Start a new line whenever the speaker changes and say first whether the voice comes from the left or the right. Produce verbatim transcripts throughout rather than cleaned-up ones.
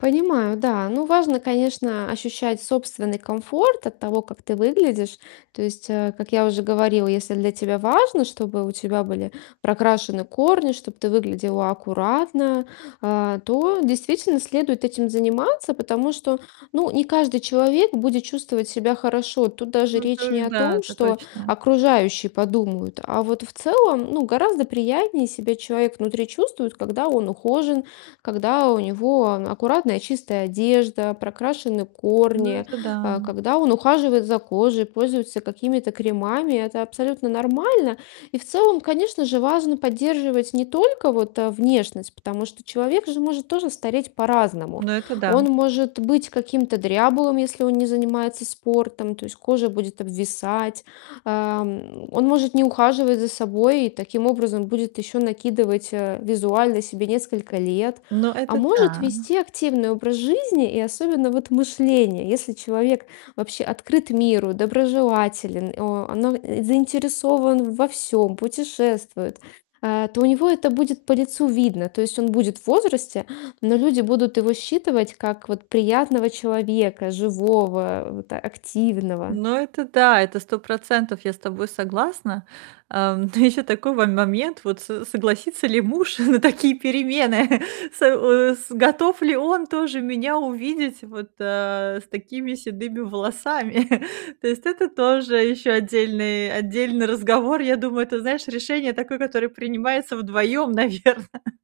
left: Понимаю, да. Ну, важно, конечно, ощущать собственный комфорт от того, как ты выглядишь. То есть, э, как я уже говорила, если для тебя важно, чтобы у тебя были прокрашены корни, чтоб ты выглядела аккуратно, а, то действительно следует этим заниматься. Потому что, ну не каждый человек будет чувствовать себя хорошо. Тут даже
right: Ну
left: речь не
right: это
left: о
right: да,
left: том,
right: это
left: что
right: точно.
left: окружающие подумают, а вот в целом, ну гораздо приятнее себя человек внутри чувствует, когда он ухожен, когда у него ан аккуратная, чистая одежда, прокрашены
right: Ну
left: корни,
right: это да.
left: а, когда он ухаживает за кожей, пользуется какими-то кремами. Это абсолютно нормально. И в целом, конечно же, важно поддерживать не только вот, э, внешность, потому что человек же может тоже стареть по-разному.
right: Ну это да.
left: Он может быть каким-то дряблым, если он не занимается спортом. То есть кожа будет обвисать, а, м, он может не ухаживать за собой и таким образом будет еще накидывать, э, визуально себе несколько лет.
right: Ну
left: А
right: это
left: может
right: да.
left: вести активный образ жизни, и особенно вот мышление. Если человек вообще открыт миру, доброжелателен, о но, э, заинтересован во всём, путешествует, а, то у него это будет по лицу видно. То есть он будет в возрасте, но люди будут его считывать, как вот приятного человека, живого, вот активного.
right: Ну это да. Это сто процентов я с тобой согласна. А, но еще такой мо момент: вот с согласится ли муж на такие перемены? С э, с готов ли он тоже меня увидеть вот, а, с такими седыми волосами? То есть это тоже еще отдельный отдельный разговор. Я думаю, это, знаешь, решение такое, которое принимается вдвоем, наверно.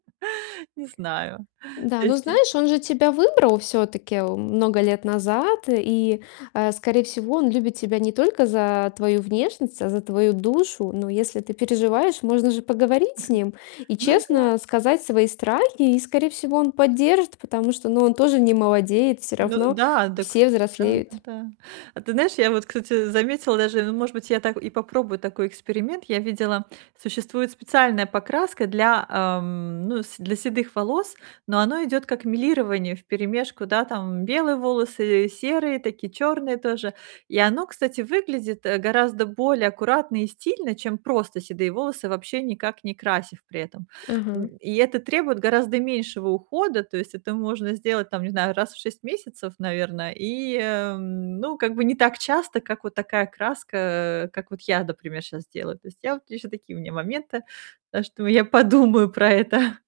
right: Не знаю.
left: Да,
right: То
left: ну
right: есть и
left: знаешь, он же тебя выбрал всё-таки, м, много лет назад. И, э, скорее всего, он любит тебя не только за твою внешность, а за твою душу. Но если ты переживаешь, можно же поговорить с ним и
right: Ну да.
left: честно сказать свои страхи. И, скорее всего, он поддержит, потому что, ну он тоже не молодеет. Всё
right: Ну
left: равно
right: да! Дак
left: все
right: т
left: взрослеют.
right: да-да-да. А ты знаешь, я вот, кстати, заметила даже ну, может быть, я так и попробую такой эксперимент. Я видела, существует специальная покраска для, ам, ну, с для седых волос, но оно идет как мелирование вперемешку, да, там белые волосы, серые такие, черные тоже. И оно, кстати, выглядит, э, гораздо более аккуратно и стильно, чем просто седые волосы, вообще никак не красив при этом.
left: Ага.
right: М, и это требует гораздо меньшего ухода. То есть это можно сделать, там не знаю, раз в шесть месяцев, наверное, и, эм, ну как бы не так часто, как вот такая краска, как вот я, например, щас делаю. То есть я вот еще такие у меня моменты. Так что я подумаю про это.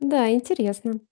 left: Н-да, интересно.